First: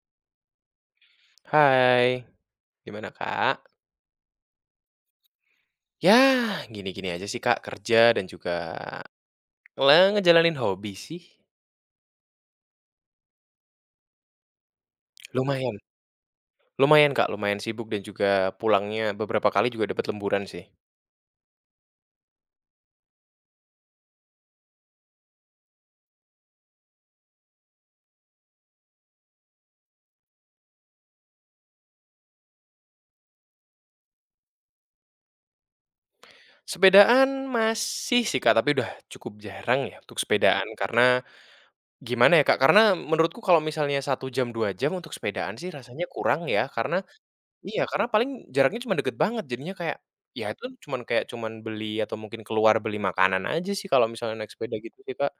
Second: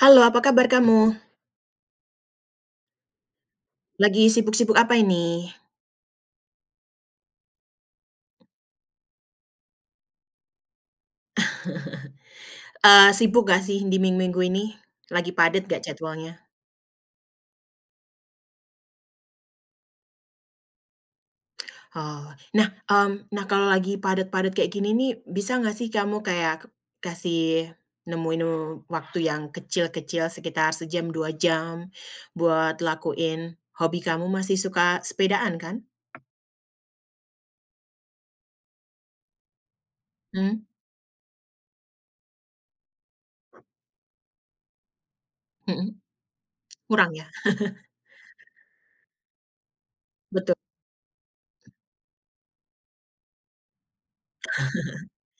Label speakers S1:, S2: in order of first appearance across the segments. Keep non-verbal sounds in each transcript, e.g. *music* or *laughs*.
S1: Halo, apa kabar kamu?
S2: Hai, gimana Kak?
S1: Lagi sibuk-sibuk apa ini?
S2: Ya, gini-gini aja sih Kak, kerja dan juga ngejalanin hobi sih.
S1: Sibuk gak sih di minggu-minggu ini? Lagi padat
S2: Lumayan
S1: gak jadwalnya?
S2: lumayan Kak, lumayan sibuk dan juga pulangnya beberapa kali juga dapat lemburan sih.
S1: Oh, nah, nah kalau lagi padat-padat kayak gini nih, bisa nggak sih kamu kayak kasih nemuin waktu yang kecil-kecil sekitar sejam, 2 jam buat lakuin hobi kamu? Masih suka sepedaan kan?
S2: Sepedaan masih sih Kak, tapi udah cukup jarang ya untuk
S1: Mmm,
S2: sepedaan karena gimana ya Kak, karena menurutku kalau misalnya 1 jam, 2 jam untuk sepedaan sih
S1: mhm,
S2: rasanya kurang ya, karena
S1: kurang ya?
S2: iya, karena paling jaraknya cuma deket banget, jadinya kayak, ya
S1: Betul,
S2: itu cuman kayak cuman beli atau mungkin keluar beli makanan aja sih kalau misalnya naik sepeda gitu sih, Kak.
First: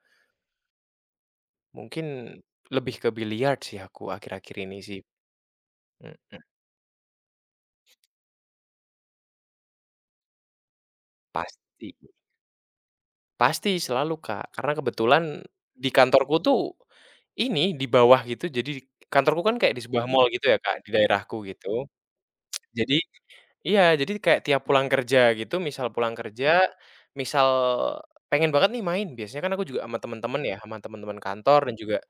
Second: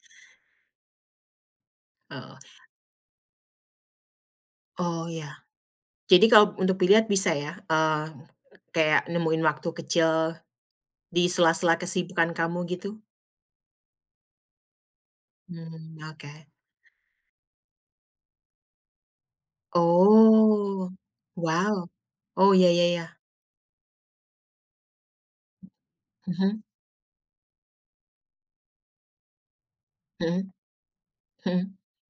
S2: Mungkin
S1: heeh.
S2: lebih ke biliar sih aku akhir-akhir ini sih,
S1: Oh, ya, jadi
S2: mhm.
S1: kalau untuk biliar bisa ya, kayak nemuin waktu kecil di sela-sela
S2: Pasti
S1: kesibukan kamu gitu?
S2: pasti selalu, Kak, karena kebetulan di
S1: Mmm, oke.
S2: kantorku tuh ini di bawah gitu, jadi kantorku kan kayak di sebuah mall gitu ya, Kak, di
S1: Oh,
S2: daerahku gitu.
S1: wow. Oh, ya ya
S2: Jadi
S1: ya.
S2: iya, jadi kayak tiap pulang kerja gitu, misal pulang
S1: Mhm,
S2: kerja, misal pengen banget nih main, biasanya kan aku juga sama temen-temen
S1: mhm
S2: ya, sama temen-temen kantor
S1: mhm
S2: dan juga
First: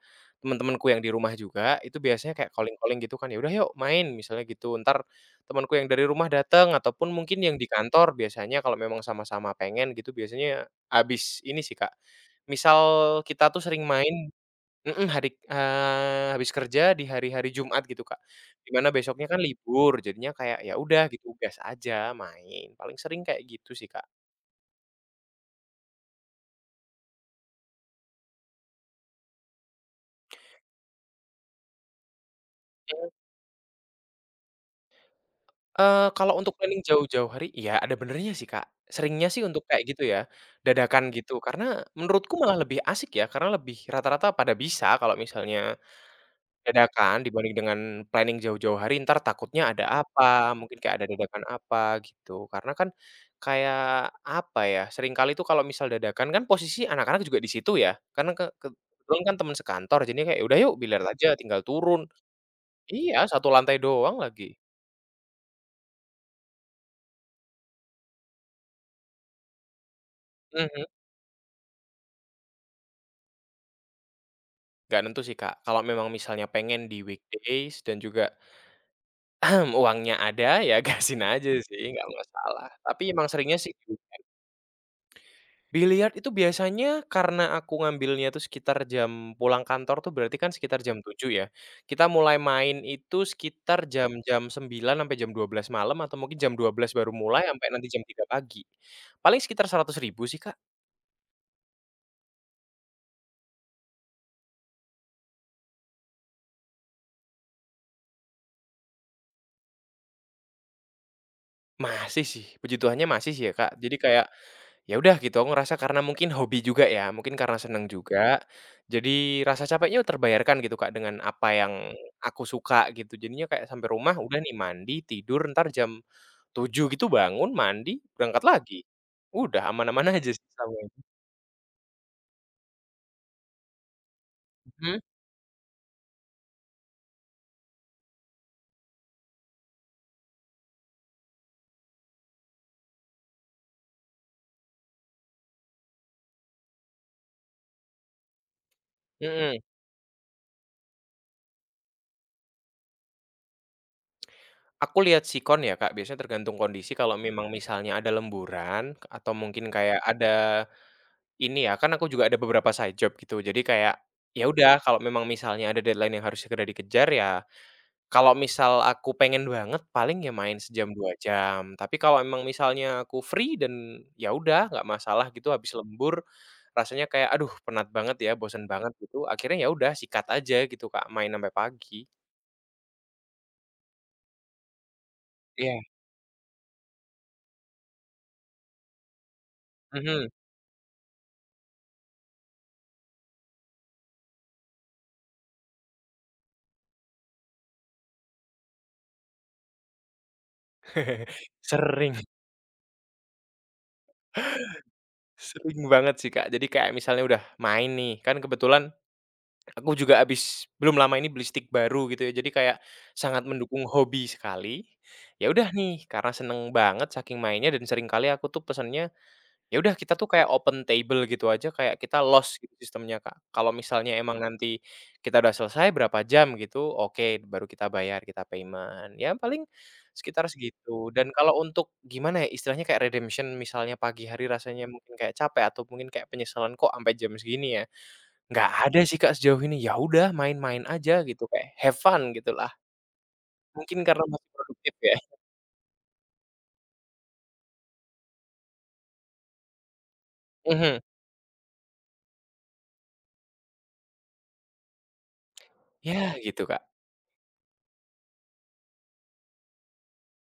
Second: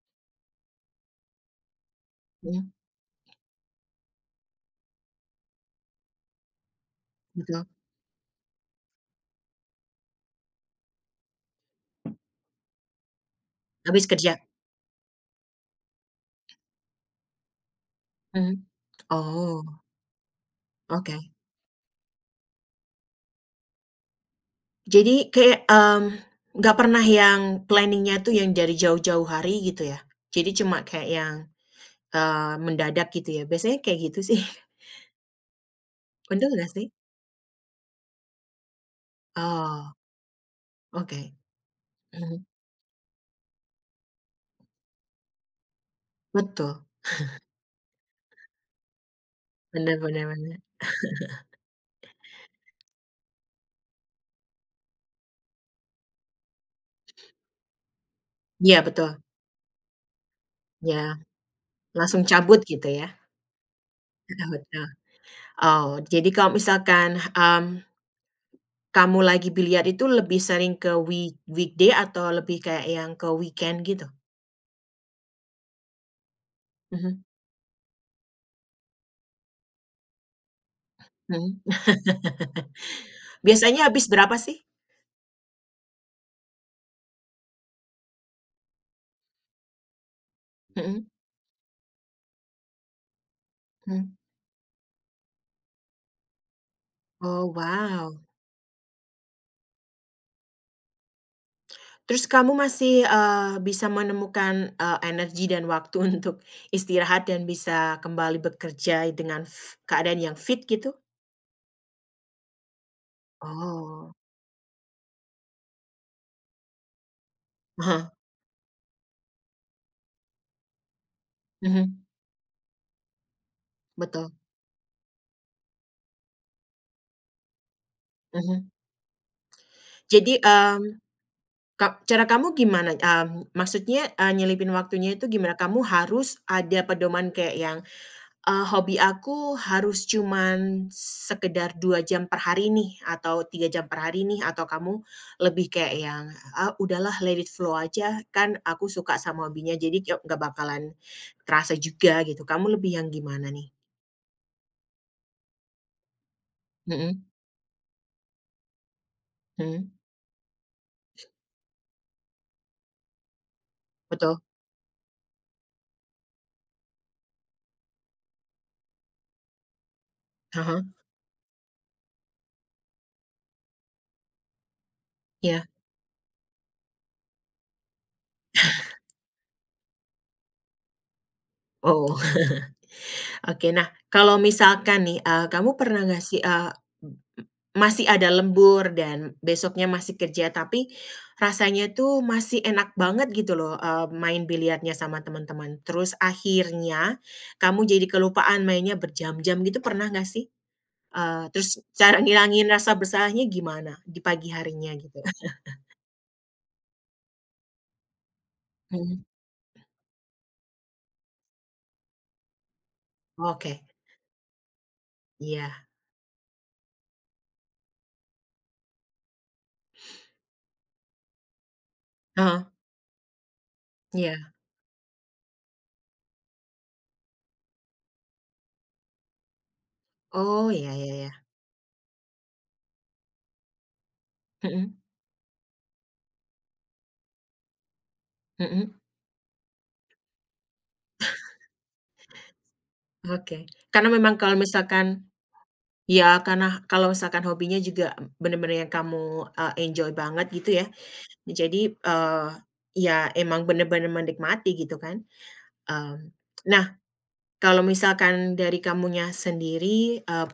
S2: temen-temenku yang di rumah juga, itu biasanya kayak
S1: mhm,
S2: calling-calling gitu kan, "Ya udah yuk main," misalnya gitu. Ntar temanku yang dari rumah datang ataupun mungkin yang di
S1: betul.
S2: kantor biasanya kalau memang sama-sama pengen gitu, biasanya abis ini sih, Kak, misal kita tuh sering
S1: Habis
S2: main.
S1: kerja?
S2: Mhm. Hari habis kerja di hari-hari Jumat gitu, Kak.
S1: Mhm.
S2: Di mana besoknya kan
S1: Oh,
S2: libur, jadinya kayak ya udah
S1: oke.
S2: gitu gas aja main, paling sering kayak gitu sih, Kak.
S1: Jadi kayak, nggak pernah yang planning-nya tuh yang dari jauh-jauh hari gitu ya? Jadi cuma kayak yang, eee, mendadak gitu ya? Biasanya kayak gitu sih, *laughs*
S2: Kalau
S1: bener
S2: untuk
S1: nggak
S2: planning
S1: sih?
S2: jauh-jauh hari, iya ada benernya sih, Kak. Seringnya sih untuk kayak
S1: Oh,
S2: gitu ya, dadakan
S1: oke.
S2: gitu, karena menurutku
S1: Mhm,
S2: malah lebih asik ya, karena lebih rata-rata pada bisa kalau misalnya
S1: betul.
S2: dadakan dibanding dengan planning jauh-jauh hari entar takutnya
S1: Bener
S2: ada
S1: bener
S2: apa,
S1: bener.
S2: mungkin kayak ada dadakan apa gitu. Karena kan kayak apa ya, seringkali tuh kalau misal dadakan kan posisi anak-anak juga di situ ya, karena ke
S1: Iya betul,
S2: kebetulan kan teman sekantor jadinya kayak, "Udah yuk biliar
S1: iya.
S2: aja tinggal turun."
S1: Langsung cabut gitu ya?
S2: Iya, satu lantai doang
S1: Ke
S2: lagi.
S1: hotel. Oh, jadi kalau misalkan, mmm, kamu lagi biliar itu lebih sering
S2: Mhm,
S1: ke weekday atau lebih kayak yang ke weekend gitu?
S2: nggak nentu sih, Kak. Kalau memang misalnya pengen di
S1: Mhm,
S2: weekdays dan juga *clears throat* uangnya ada, ya *laughs* gasin aja
S1: mhm.
S2: sih nggak masalah. Tapi emang
S1: *laughs*
S2: seringnya sih
S1: Biasanya habis berapa sih?
S2: biliar itu biasanya karena aku ngambilnya tuh sekitar jam pulang kantor tuh berarti kan sekitar jam
S1: Mhm,
S2: tujuh ya. Kita mulai main itu sekitar
S1: mhm.
S2: jam-jam 9 sampai jam 12 malam atau mungkin jam 12 baru mulai
S1: Oh,
S2: sampai nanti jam
S1: wow.
S2: tiga pagi. Paling sekitar 100 ribu sih, Kak.
S1: Terus kamu masih, bisa menemukan, energi dan waktu *laughs* untuk istirahat dan bisa kembali bekerja dengan keadaan yang fit gitu?
S2: Masih sih, puji Tuhannya masih sih ya, Kak. Jadi
S1: Oh,
S2: kayak, ya udah gitu aku ngerasa karena mungkin hobi juga ya, mungkin karena seneng
S1: heeh,
S2: juga, jadi rasa capeknya terbayarkan gitu, Kak, dengan apa yang
S1: mhm,
S2: aku suka gitu. Jadinya kayak sampai rumah
S1: betul,
S2: udah nih mandi, tidur, ntar jam 7 gitu bangun, mandi, berangkat
S1: mhm.
S2: lagi. Udah aman-aman *laughs* aja
S1: Jadi,
S2: sih selama ini.
S1: mmm Ka cara kamu gimana, maksudnya, nyelipin
S2: Mhm,
S1: waktunya itu gimana? Kamu harus ada pedoman kayak yang, "Hobi aku harus cuman sekedar 2 jam per hari nih," atau 3 jam per hari nih, atau kamu lebih kayak yang, "Ah, udahlah let it flow aja, kan aku suka sama
S2: mhm.
S1: hobinya jadi kek nggak bakalan terasa juga," gitu. Kamu lebih yang gimana nih?
S2: Aku lihat sikon ya, Kak, biasanya tergantung kondisi kalau
S1: Mhm
S2: memang misalnya ada lemburan atau mungkin
S1: mhm,
S2: kayak ada ini ya, kan aku juga ada beberapa side job gitu. Jadi kayak,
S1: betul,
S2: ya udah kalau memang misalnya ada deadline yang harus segera dikejar ya, kalau misal aku pengen banget paling ya main
S1: heeh,
S2: 1 jam, 2 jam. Tapi kalau emang misalnya aku free dan ya udah nggak masalah gitu
S1: iya,
S2: habis lembur rasanya kayak, aduh penat banget ya, bosen banget gitu, akhirnya ya udah sikat aja gitu, Kak, main sampai pagi.
S1: oh. *laughs* Oke, nah kalau misalkan nih,
S2: Iya,
S1: kamu pernah nggak sih, masih ada lembur dan besoknya masih
S2: mhm.
S1: kerja, tapi rasanya tuh masih enak banget gitu loh, main biliarnya sama teman-teman. Terus akhirnya kamu jadi kelupaan mainnya berjam-jam gitu, pernah nggak sih?
S2: *laughs*
S1: Terus
S2: Sering,
S1: cara ngilangin rasa bersalahnya gimana di pagi harinya gitu?
S2: sering banget sih, Kak. Jadi kayak misalnya udah main nih, kan kebetulan
S1: Mhm,
S2: aku juga abis belum lama ini beli stick baru gitu ya, jadi kayak sangat
S1: oke,
S2: mendukung hobi sekali. Ya udah
S1: iya,
S2: nih, karena seneng banget saking mainnya dan sering kali aku tuh pesennya ya udah kita tuh kayak open table gitu aja, kayak kita lost
S1: heeh,
S2: gitu sistemnya, Kak. Kalau misalnya emang
S1: iya.
S2: nanti kita udah selesai berapa jam gitu, oke baru kita bayar, kita payment. Ya paling sekitar
S1: Oh, iya
S2: segitu.
S1: iya
S2: Dan
S1: iya.
S2: kalau untuk gimana ya, istilahnya kayak redemption misalnya pagi hari rasanya
S1: Mhm,
S2: mungkin kayak capek atau mungkin kayak penyesalan kok sampai jam segini ya, nggak ada
S1: mhm,
S2: sih, Kak, sejauh ini. Ya udah main-main aja gitu, kayak have fun gitu lah.
S1: oke.
S2: Mungkin
S1: Karena
S2: karena
S1: memang
S2: masih
S1: kalau
S2: produktif
S1: misalkan
S2: ya.
S1: Ya karena kalau misalkan hobinya juga bener-bener yang kamu, enjoy banget gitu ya,
S2: Mhm.
S1: jadi, ya emang bener-bener menikmati gitu kan,
S2: Ya
S1: mmm.
S2: gitu, Kak.
S1: Nah, kalau misalkan dari kamunya sendiri, eee,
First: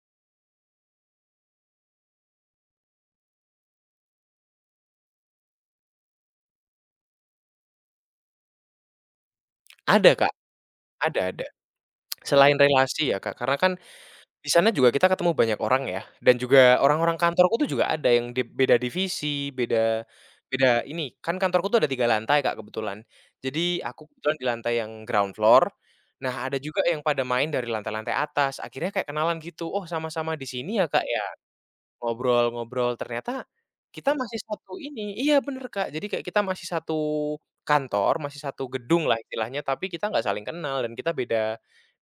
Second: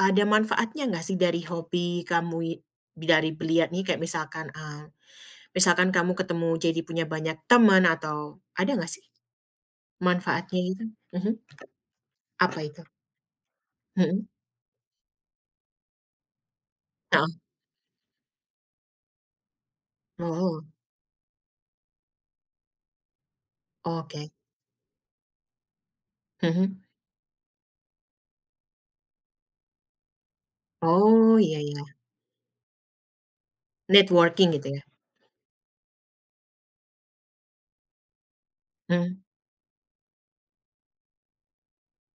S1: ada manfaatnya nggak sih dari hobi kamu i dari beliat nih kayak misalkan kamu ketemu jadi punya banyak teman atau ada nggak sih
S2: Ada, Kak,
S1: manfaatnya gitu?
S2: ada
S1: Mhm,
S2: ada. Selain
S1: apa itu?
S2: relasi ya, Kak, karena kan
S1: Mhm,
S2: di sana juga kita ketemu banyak orang ya, dan juga orang-orang
S1: heeh.
S2: kantorku tuh juga ada yang di beda divisi, beda
S1: Oh,
S2: beda ini, kan kantorku tuh ada 3 lantai Kak, kebetulan. Jadi aku
S1: oke.
S2: kebetulan di lantai yang ground floor, nah ada juga
S1: Mhm.
S2: yang pada main dari lantai-lantai atas, akhirnya kayak kenalan gitu, "Oh sama-sama di sini ya Kak ya?"
S1: Oh, iya iya,
S2: Ngobrol-ngobrol, ternyata kita masih
S1: networking gitu
S2: satu
S1: ya?
S2: ini iya bener Kak, jadi kayak kita masih satu kantor, masih satu gedung lah
S1: Mmm,
S2: istilahnya, tapi kita nggak saling kenal dan kita beda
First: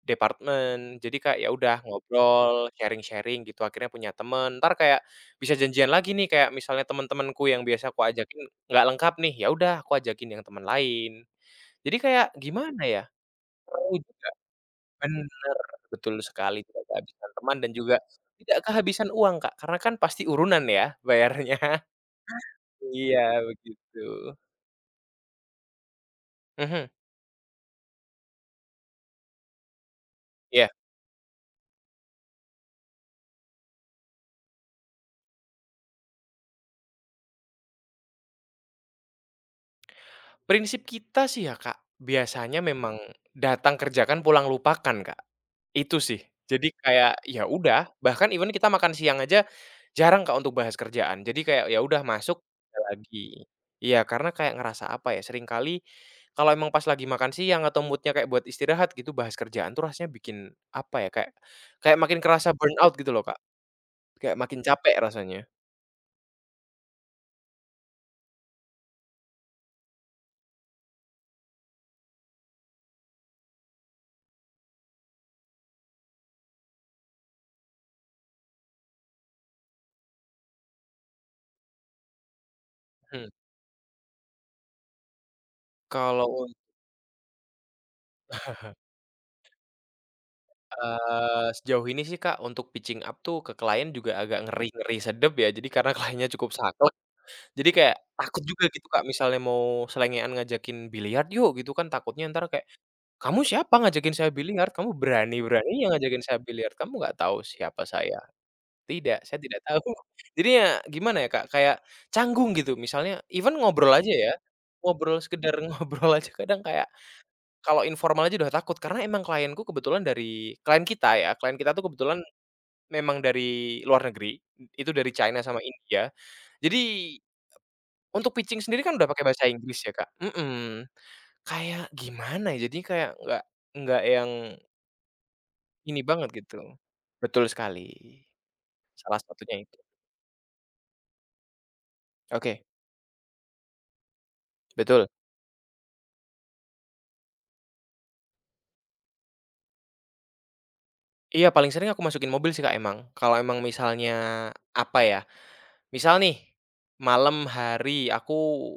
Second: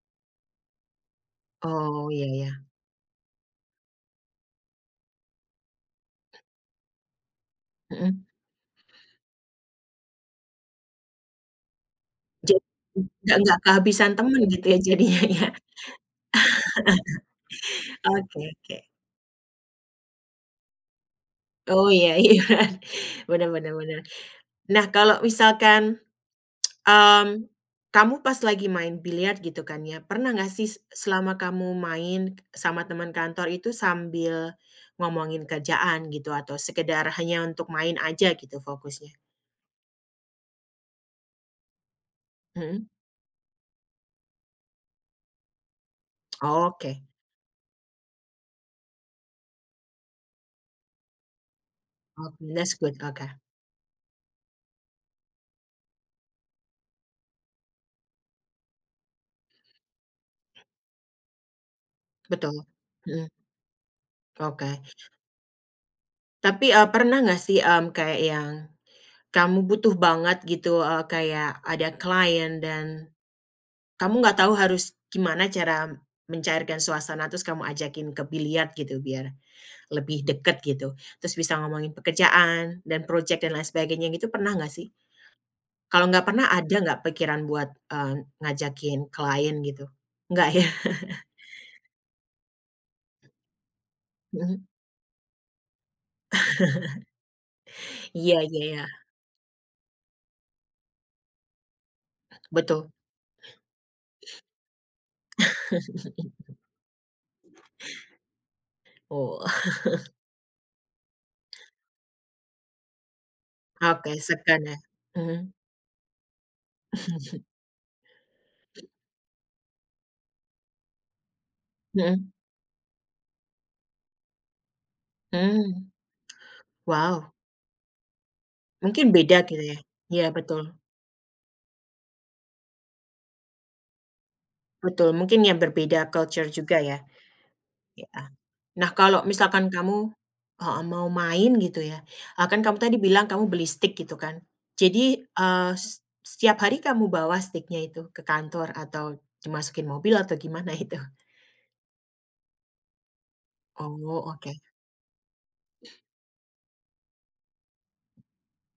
S2: departemen. Jadi kayak ya udah,
S1: oh, iya ya,
S2: ngobrol, sharing-sharing gitu, akhirnya punya temen. Entar kayak bisa janjian lagi nih, kayak misalnya temen-temenku yang biasa aku
S1: mhm.
S2: ajakin nggak lengkap nih, ya udah aku ajakin yang teman lain. Jadi kayak
S1: Jadi
S2: gimana ya,
S1: nggak
S2: seru
S1: kehabisan
S2: juga
S1: temen gitu ya jadinya ya?
S2: bener, betul sekali, tidak kehabisan teman dan juga
S1: Oke
S2: tidak
S1: oke.
S2: kehabisan uang, Kak, karena kan pasti urunan ya bayarnya. *laughs*
S1: Oh, iya iya, *laughs*
S2: Iya
S1: bener bener
S2: begitu.
S1: bener. Nah, kalau misalkan,
S2: Mhm,
S1: mmm, kamu pas lagi main biliar gitu kan ya, pernah nggak sih
S2: iya.
S1: selama kamu main sama teman kantor itu sambil ngomongin kerjaan gitu atau sekedar hanya untuk main aja gitu fokusnya?
S2: Prinsip kita sih ya, Kak, biasanya
S1: Mhm,
S2: memang datang kerjakan pulang lupakan, Kak. Itu sih. Jadi
S1: oke
S2: kayak ya udah, bahkan even kita makan siang aja jarang, Kak, untuk bahas kerjaan. Jadi kayak ya udah
S1: oke,
S2: masuk,
S1: that's
S2: kerja
S1: good, oke,
S2: lagi. Iya, karena kayak ngerasa apa ya, seringkali kalau emang pas lagi makan siang atau moodnya kayak buat istirahat gitu, bahas kerjaan tuh rasanya bikin apa ya, kayak kayak makin kerasa
S1: betul,
S2: burnout gitu loh,
S1: mhm,
S2: Kak. Kayak makin
S1: oke.
S2: capek rasanya.
S1: Tapi, pernah nggak sih, kayak yang kamu butuh banget gitu, kayak ada klien dan kamu nggak tahu harus gimana cara mencairkan suasana, terus kamu ajakin ke biliar gitu biar lebih deket gitu, terus bisa ngomongin pekerjaan dan
S2: Mhm.
S1: project dan lain sebagainya gitu, pernah nggak sih? Kalau nggak
S2: Kalau
S1: pernah, ada nggak pikiran buat, ngajakin klien gitu? Nggak ya? *laughs*
S2: Sejauh ini sih, Kak, untuk pitching up tuh ke klien juga agak
S1: Mhm.
S2: ngeri-ngeri sedep ya. Jadi karena *laughs* kliennya cukup saklek, jadi kayak
S1: Iya
S2: takut
S1: iya
S2: juga
S1: iya,
S2: gitu, Kak, misalnya mau selengean ngajakin biliar yuk gitu kan, takutnya entar kayak,
S1: betul.
S2: "Kamu siapa ngajakin saya biliar? Kamu berani-beraninya ngajakin saya biliar? Kamu nggak tahu siapa saya?" "Tidak, saya
S1: Oh,
S2: tidak tahu."
S1: *laughs*
S2: *laughs* Jadi ya gimana ya, Kak, kayak canggung gitu. Misalnya even ngobrol aja
S1: oke,
S2: ya,
S1: seken ya.
S2: ngobrol
S1: Mhm.
S2: sekedar *laughs* ngobrol aja kadang kayak
S1: *laughs*
S2: kalau informal aja udah takut, karena emang klienku kebetulan dari klien kita ya, klien kita tuh kebetulan
S1: Mhm.
S2: memang dari luar negeri, itu dari China sama
S1: Mmm,
S2: India.
S1: wow.
S2: Jadi, untuk pitching sendiri kan udah
S1: Mungkin
S2: pakai
S1: beda
S2: bahasa
S1: gitu ya?
S2: Inggris ya, Kak,
S1: Iya betul,
S2: mhm. Kayak gimana ya, jadinya kayak nggak yang
S1: betul mungkin yang berbeda
S2: ini banget
S1: culture
S2: gitu.
S1: juga ya?
S2: Betul sekali,
S1: Heeh. Nah
S2: salah
S1: kalau
S2: satunya
S1: misalkan
S2: itu.
S1: kamu heeh, mau main gitu ya, kan
S2: Oke,
S1: kamu tadi bilang kamu beli stick gitu kan?
S2: betul.
S1: Jadi, eee, s setiap hari kamu bawa stick itu ke kantor atau dimasukin mobil atau gimana itu?
S2: Iya, paling sering aku masukin mobil sih, Kak, emang. Kalau emang
S1: Oh
S2: misalnya,
S1: oke,
S2: apa ya, misal nih, malam hari aku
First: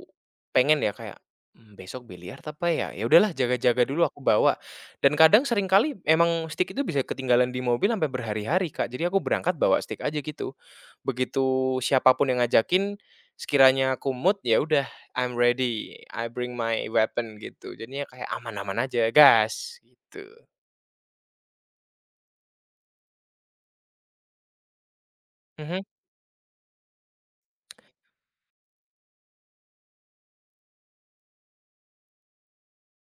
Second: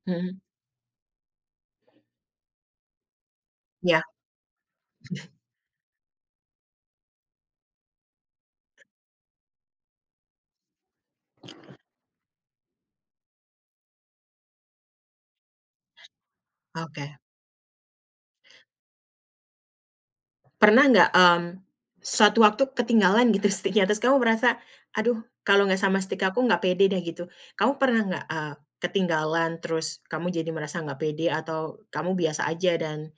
S1: mhm,
S2: pengen ya kayak, besok biliar apa ya? Ya udahlah jaga-jaga dulu
S1: iya
S2: aku bawa, dan kadang seringkali emang stik itu bisa ketinggalan di mobil sampai berhari-hari, Kak. Jadi aku berangkat bawa stik aja gitu. Begitu siapa pun yang ngajakin, sekiranya aku mood, ya udah, I'm ready, I bring my
S1: oke.
S2: weapon gitu. Jadinya kayak aman-aman aja, gas, gitu.
S1: Pernah nggak, suatu waktu ketinggalan gitu *laughs* sticknya, terus kamu merasa, "Aduh, kalau nggak
S2: Mhm.
S1: sama stick aku nggak pede deh," gitu. Kamu pernah nggak, ketinggalan terus kamu jadi merasa nggak pede atau kamu biasa aja dan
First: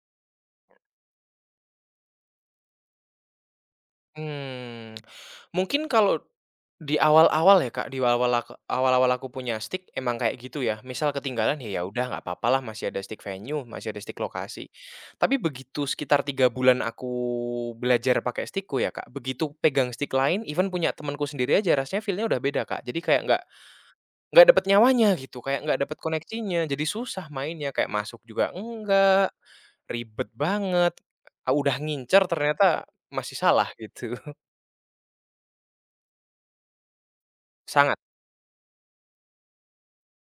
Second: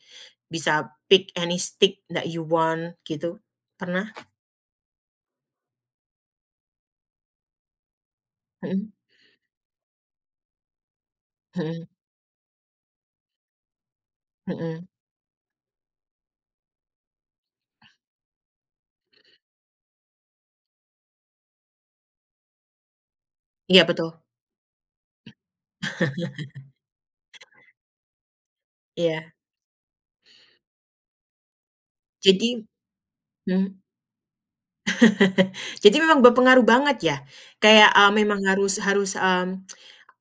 S1: bisa pick any stick that you want gitu? Pernah?
S2: Hmm mungkin kalau di awal-awal ya, Kak, di awal-awal
S1: Mhm
S2: awal-awal aku punya stick emang kayak gitu ya, misal ketinggalan ya ya
S1: mhm
S2: udah nggak apa-apalah masih ada stick venue, masih ada stick lokasi.
S1: mhm.
S2: Tapi begitu sekitar 3 bulan aku belajar pakai stickku ya, Kak, begitu pegang stick lain, even punya temanku sendiri aja rasanya feelnya udah beda, Kak. Jadi kayak
S1: Iya betul,
S2: nggak dapet nyawanya gitu, kayak nggak dapet koneksinya, jadi susah mainnya, kayak masuk juga enggak,
S1: iya.
S2: ribet banget, udah ngincer
S1: Jadi
S2: ternyata masih salah
S1: mhm.
S2: gitu. *laughs*
S1: *laughs* Jadi memang berpengaruh banget ya? Kayak,
S2: Sangat
S1: memang harus harus, mmm,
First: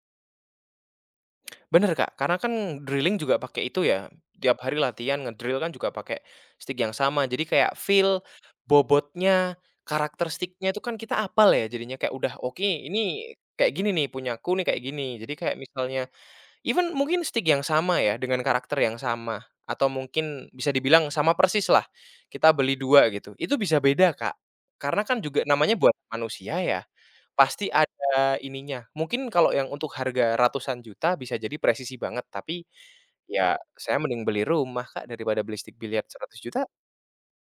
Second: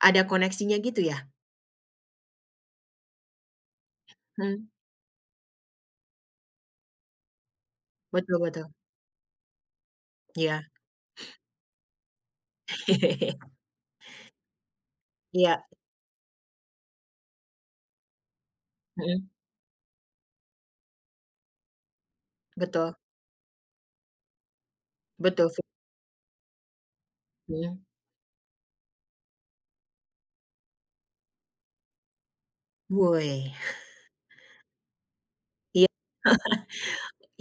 S1: ada koneksinya gitu ya?
S2: bener, Kak, karena kan drilling juga pakai itu ya, tiap
S1: Mhm,
S2: hari latihan ngedrill kan juga pakai stick yang sama. Jadi kayak feel,
S1: betul betul.
S2: bobotnya, karakter
S1: Iya.
S2: sticknya itu kan kita apal ya jadinya kayak udah, "Oke, ini
S1: *laughs*
S2: kayak gini nih, punyaku nih kayak gini." Jadi kayak
S1: Iya.
S2: misalnya even mungkin stick yang sama ya dengan karakter yang
S1: Mhm,
S2: sama atau mungkin bisa dibilang sama persis lah, kita beli
S1: betul
S2: 2 gitu, itu bisa beda, Kak. Karena kan juga
S1: betul sih,
S2: namanya buat manusia ya. Pasti
S1: mhm,
S2: ada ininya. Mungkin kalau yang untuk harga ratusan juta bisa jadi presisi banget, tapi
S1: woi,
S2: ya saya mending beli rumah, Kak, daripada beli stick
S1: iya
S2: biliar 100 juta.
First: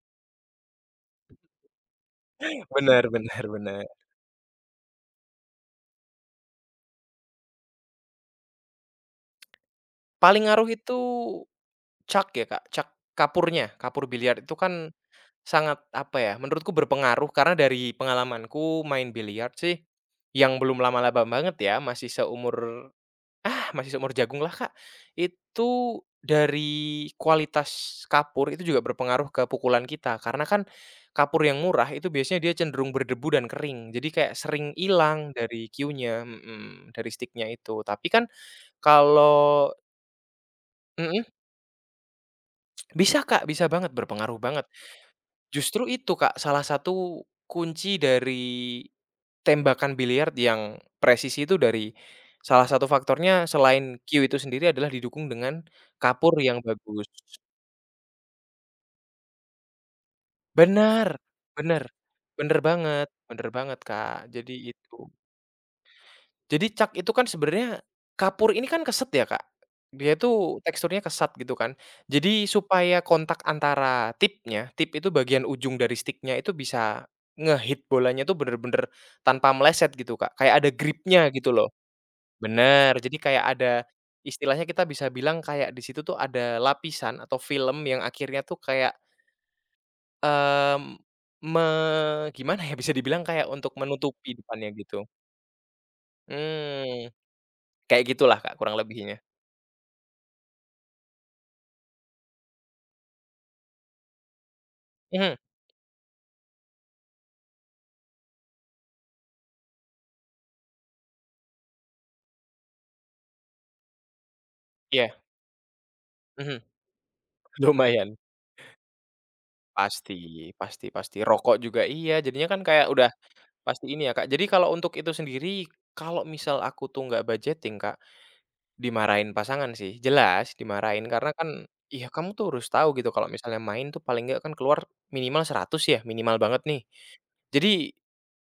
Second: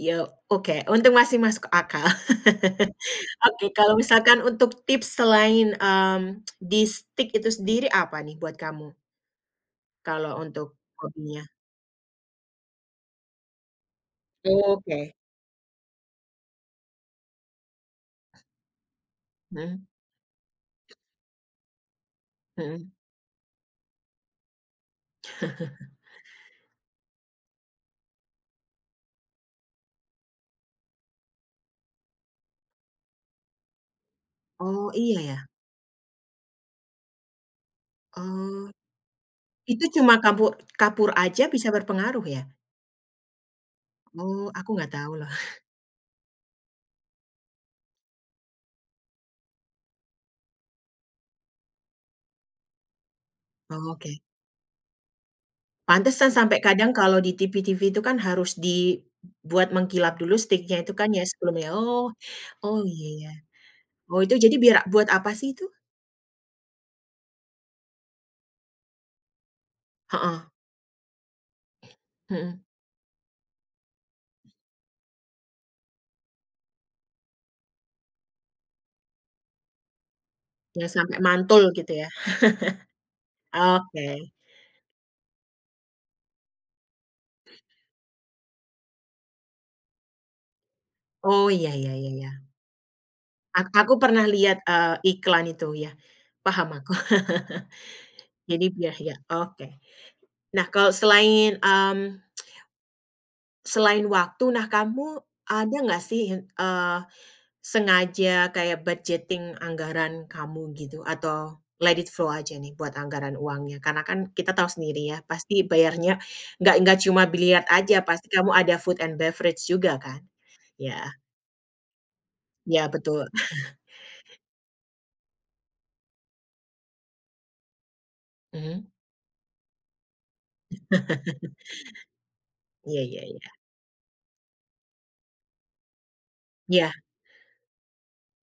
S1: iya, oke, untung masih masuk akal. *laughs*
S2: Benar benar
S1: Oke,
S2: benar.
S1: kalau misalkan untuk tips selain, di stick itu sendiri apa nih buat kamu kalau
S2: Paling ngaruh
S1: untuk
S2: itu
S1: hobinya?
S2: cak ya, Kak, cak kapurnya. Kapur biliar itu kan
S1: Oke,
S2: sangat, apa ya, menurutku berpengaruh karena dari pengalamanku main biliar sih
S1: mhm
S2: yang belum lama-lama banget ya, masih seumur,
S1: mhm.
S2: ah, masih seumur jagung lah, Kak. Itu dari kualitas kapur itu juga berpengaruh ke pukulan kita, karena kan kapur yang murah itu biasanya dia cenderung berdebu dan kering, jadi kayak sering
S1: Oh, iya
S2: hilang
S1: ya?
S2: dari cue-nya, mhm, dari stick-nya itu. Tapi kan
S1: Oh,
S2: kalau
S1: itu cuma kapur kapur
S2: mhm,
S1: aja bisa berpengaruh ya?
S2: bisa, Kak, bisa banget, berpengaruh
S1: Oh,
S2: banget.
S1: aku nggak tahu loh. *laughs*
S2: Justru itu, Kak, salah satu kunci dari tembakan biliar yang presisi itu dari salah satu faktornya
S1: Oh,
S2: selain
S1: oke.
S2: cue itu sendiri adalah didukung dengan
S1: Pantesan
S2: kapur
S1: sampai
S2: yang
S1: kadang
S2: bagus.
S1: kalau di TV-TV itu kan harus dibuat mengkilap dulu steak-nya itu
S2: Benar
S1: kan ya sebelumnya.
S2: benar,
S1: Oh oh iya ya.
S2: benar banget, Kak,
S1: Oh itu
S2: jadi
S1: jadi biar
S2: itu.
S1: buat apa sih itu?
S2: Jadi cak itu kan sebenarnya kapur ini kan keset ya, Kak, dia
S1: Heeh,
S2: itu teksturnya kesat gitu kan. Jadi
S1: mhm,
S2: supaya kontak antara tipnya, tip itu bagian ujung dari sticknya itu bisa ngehit bolanya tuh bener-bener tanpa meleset gitu, Kak, kayak ada
S1: yang sampai
S2: gripnya gitu
S1: mantul
S2: loh.
S1: gitu ya?
S2: Bener, jadi kayak ada
S1: Oke.
S2: istilahnya kita bisa bilang kayak di situ tuh ada lapisan atau film yang akhirnya tuh kayak, mmm,
S1: Oh
S2: me
S1: iya iya iya iya.
S2: gimana ya, bisa dibilang kayak untuk
S1: Aku pernah
S2: menutupi
S1: lihat,
S2: depannya gitu.
S1: iklan itu ya, paham aku.
S2: Mmm,
S1: *laughs*
S2: kayak gitulah Kak,
S1: Jadi
S2: kurang
S1: biar ya
S2: lebihnya.
S1: oke. Nah kalau selain waktu, nah kamu
S2: Mhm,
S1: ada nggak sih, eee, sengaja kayak budgeting anggaran kamu gitu atau let it flow aja nih buat anggaran uangnya? Karena kan kita tahu sendiri
S2: iya,
S1: ya, pasti bayarnya
S2: mhm,
S1: nggak cuma
S2: *laughs*
S1: biliar aja,
S2: lumayan.
S1: pasti kamu ada food and beverage juga kan?
S2: Pasti pasti
S1: Ya,
S2: pasti, rokok juga iya, jadinya kan
S1: ya
S2: kayak udah
S1: betul.
S2: pasti ini ya Kak, jadi kalau untuk itu sendiri, kalau misal aku tuh nggak budgeting Kak.
S1: Mhm.
S2: Dimarahin pasangan sih, jelas dimarahin karena kan,
S1: *laughs*
S2: iya kamu tuh harus tahu
S1: Iya
S2: gitu
S1: iya
S2: kalau
S1: iya.
S2: misalnya main tuh paling nggak kan keluar minimal 100 ya, minimal banget nih.
S1: Iya,
S2: Jadi,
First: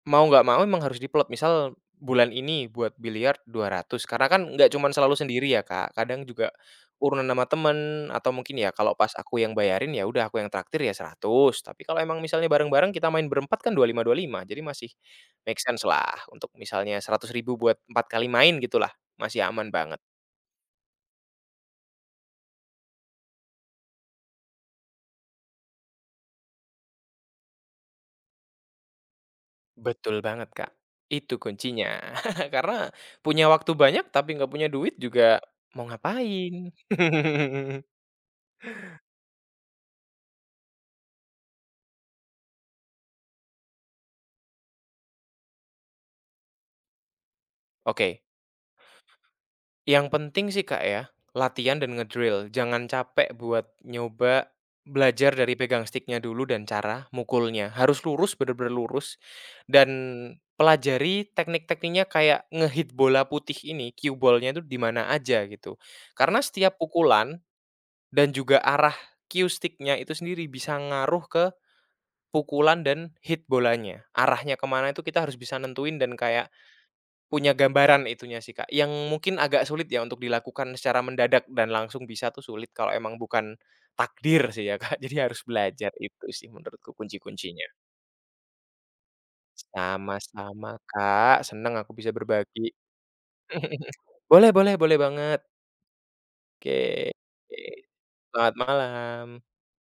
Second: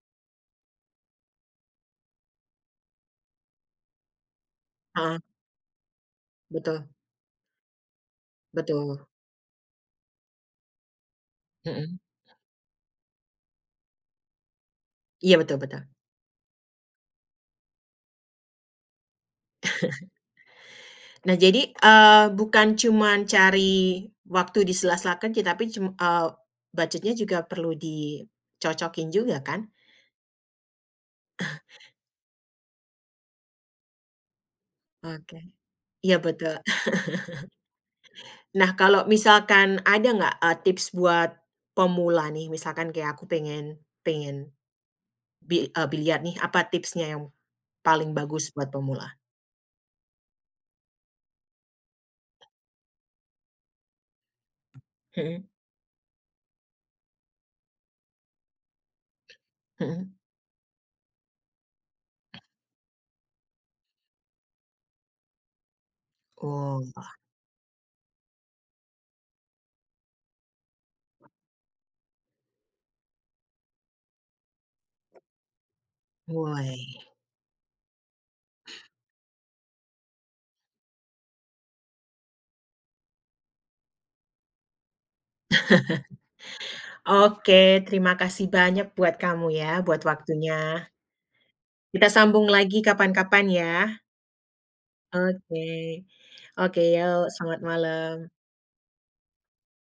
S2: mau nggak mau emang harus diplot, misal bulan ini buat biliar 200 karena kan nggak cuman selalu
S1: heeh,
S2: sendiri ya, Kak, kadang juga
S1: betul
S2: urunan sama temen atau mungkin ya kalau
S1: betul,
S2: pas aku yang bayarin ya udah aku yang traktir ya 100 tapi
S1: mhm.
S2: kalau emang misalnya bareng-bareng kita main berempat kan 25, lima jadi masih
S1: Iya betul
S2: make
S1: betul.
S2: sense lah untuk misalnya 100 ribu buat 4 kali main gitulah, masih aman banget.
S1: Nah jadi, bukan cuman cari waktu di sela-sela kerja, tapi budgetnya juga perlu dicocokin juga kan?
S2: Betul banget, Kak. Itu kuncinya. *laughs* Karena punya waktu banyak tapi nggak punya duit
S1: Oke.
S2: juga mau
S1: Iya betul.
S2: ngapain. *laughs*
S1: Nah, kalau misalkan ada nggak, tips buat pemula nih, misalkan kayak aku pengen pengen bi eee, biliar nih, apa tipsnya yang paling
S2: Oke,
S1: bagus buat pemula?
S2: yang penting sih, Kak, ya, latihan dan ngedrill. Jangan capek buat nyoba belajar
S1: Mhm
S2: dari pegang sticknya dulu dan cara mukulnya. Harus lurus, bener-bener lurus, dan
S1: mhm.
S2: pelajari teknik-tekniknya kayak ngehit bola putih ini, cue ball itu di mana aja gitu. Karena setiap
S1: Oh,
S2: pukulan dan juga arah cue stick-nya itu sendiri bisa ngaruh ke pukulan dan hit bolanya. Arahnya kemana itu kita harus bisa nentuin dan kayak
S1: woi.
S2: punya gambaran itunya sih, Kak, yang mungkin agak sulit ya untuk dilakukan secara mendadak dan langsung bisa tuh sulit kalau emang bukan takdir sih ya, Kak. *laughs* Jadi harus belajar itu sih menurutku
S1: Oke,
S2: kunci-kuncinya.
S1: terima kasih banyak buat kamu ya, buat waktunya.
S2: Sama-sama, Kak, seneng aku
S1: Kita
S2: bisa
S1: sambung
S2: berbagi.
S1: lagi kapan-kapan ya.
S2: *laughs* Boleh boleh boleh banget.
S1: Oke. Oke, yuk, selamat
S2: Oke.
S1: malam.
S2: Selamat malam.